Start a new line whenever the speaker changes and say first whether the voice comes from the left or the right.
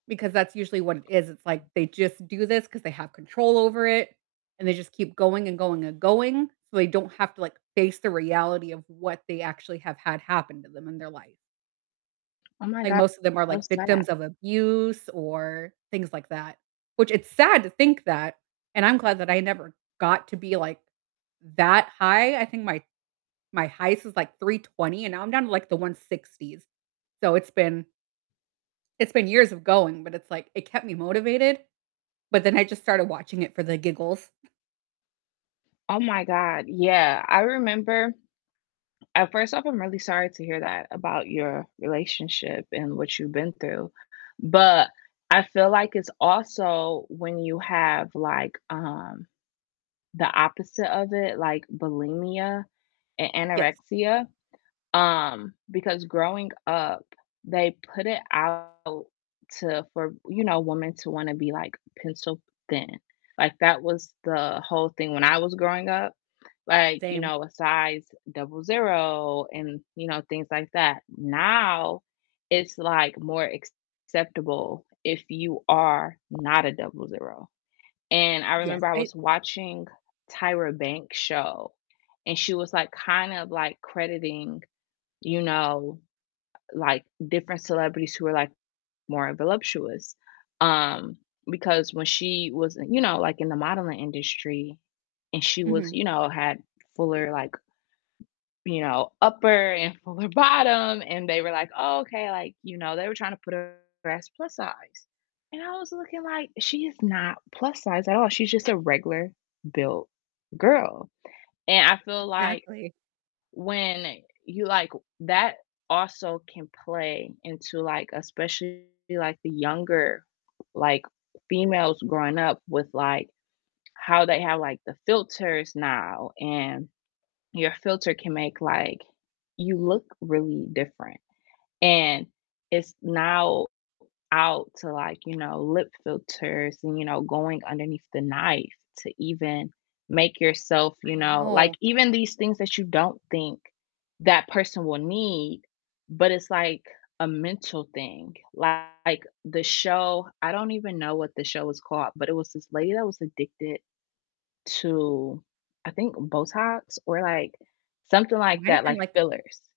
right: Because that's usually what it is. It's like they just do this 'cause they have control over it, and they just keep going and going and going so they don't have to, like, face the reality of what they actually have had happen to them in their life.
left: Oh my
right: Like,
left: go
right: most of them are,
left: so
right: like,
left: sad.
right: victims of abuse or things like that, which it's sad to think that, and I'm glad that I never got to be, like, that high. I think my my highest was, like, 320 and now I'm down to, like, the 160s. So, it's been it's been years of going, but it's like it kept me motivated, but then I just started watching it for the giggles.
left: Oh my god, yeah, I remember at first off, I'm really sorry to hear that about your relationship and what you've been through, but I feel like it's also when you have like, um, the opposite of it, like bulimia and
right: Yes.
left: anorexia, um, because growing up, they put it out to, for, you know, women to wanna be like pencil thin, like that was the whole thing when I was growing up, like, you
right: Same.
left: know, a size 00 and, you know, things like that, now it's like more acceptable if you are not a 00, and I
right: Yes,
left: remember I
right: I
left: was watching Tyra Banks' show and she was like kind of like crediting, you know, like different celebrities who were, like, more voluptuous, um, because when she was you know, like in the modeling industry and she was,
right: Mhm.
left: you know, had fuller like you know, upper and fuller bottom and they were like, "Oh, okay," like, you know, they were trying to put her as plus size, and I was looking like, "She is not plus size at all. She's just a regular built girl," and I feel like
right: Exactly.
left: when you like that also can play into like, especially, like, the younger, like, females growing up with, like, how they have, like, the filters now and your filter can make, like, you look really different, and it's now out to, like, you know, lip filters and, you know, going underneath the knife to even make yourself, you
right: I
left: know like,
right: know.
left: even these things that you don't think that person will need, but it's like a mental thing, like, the show I don't even know what the show is called, but it was this lady that was addicted to I think Botox or, like, something
right: It
left: like
right: might've
left: that,
right: been,
left: like
right: like
left: fillers.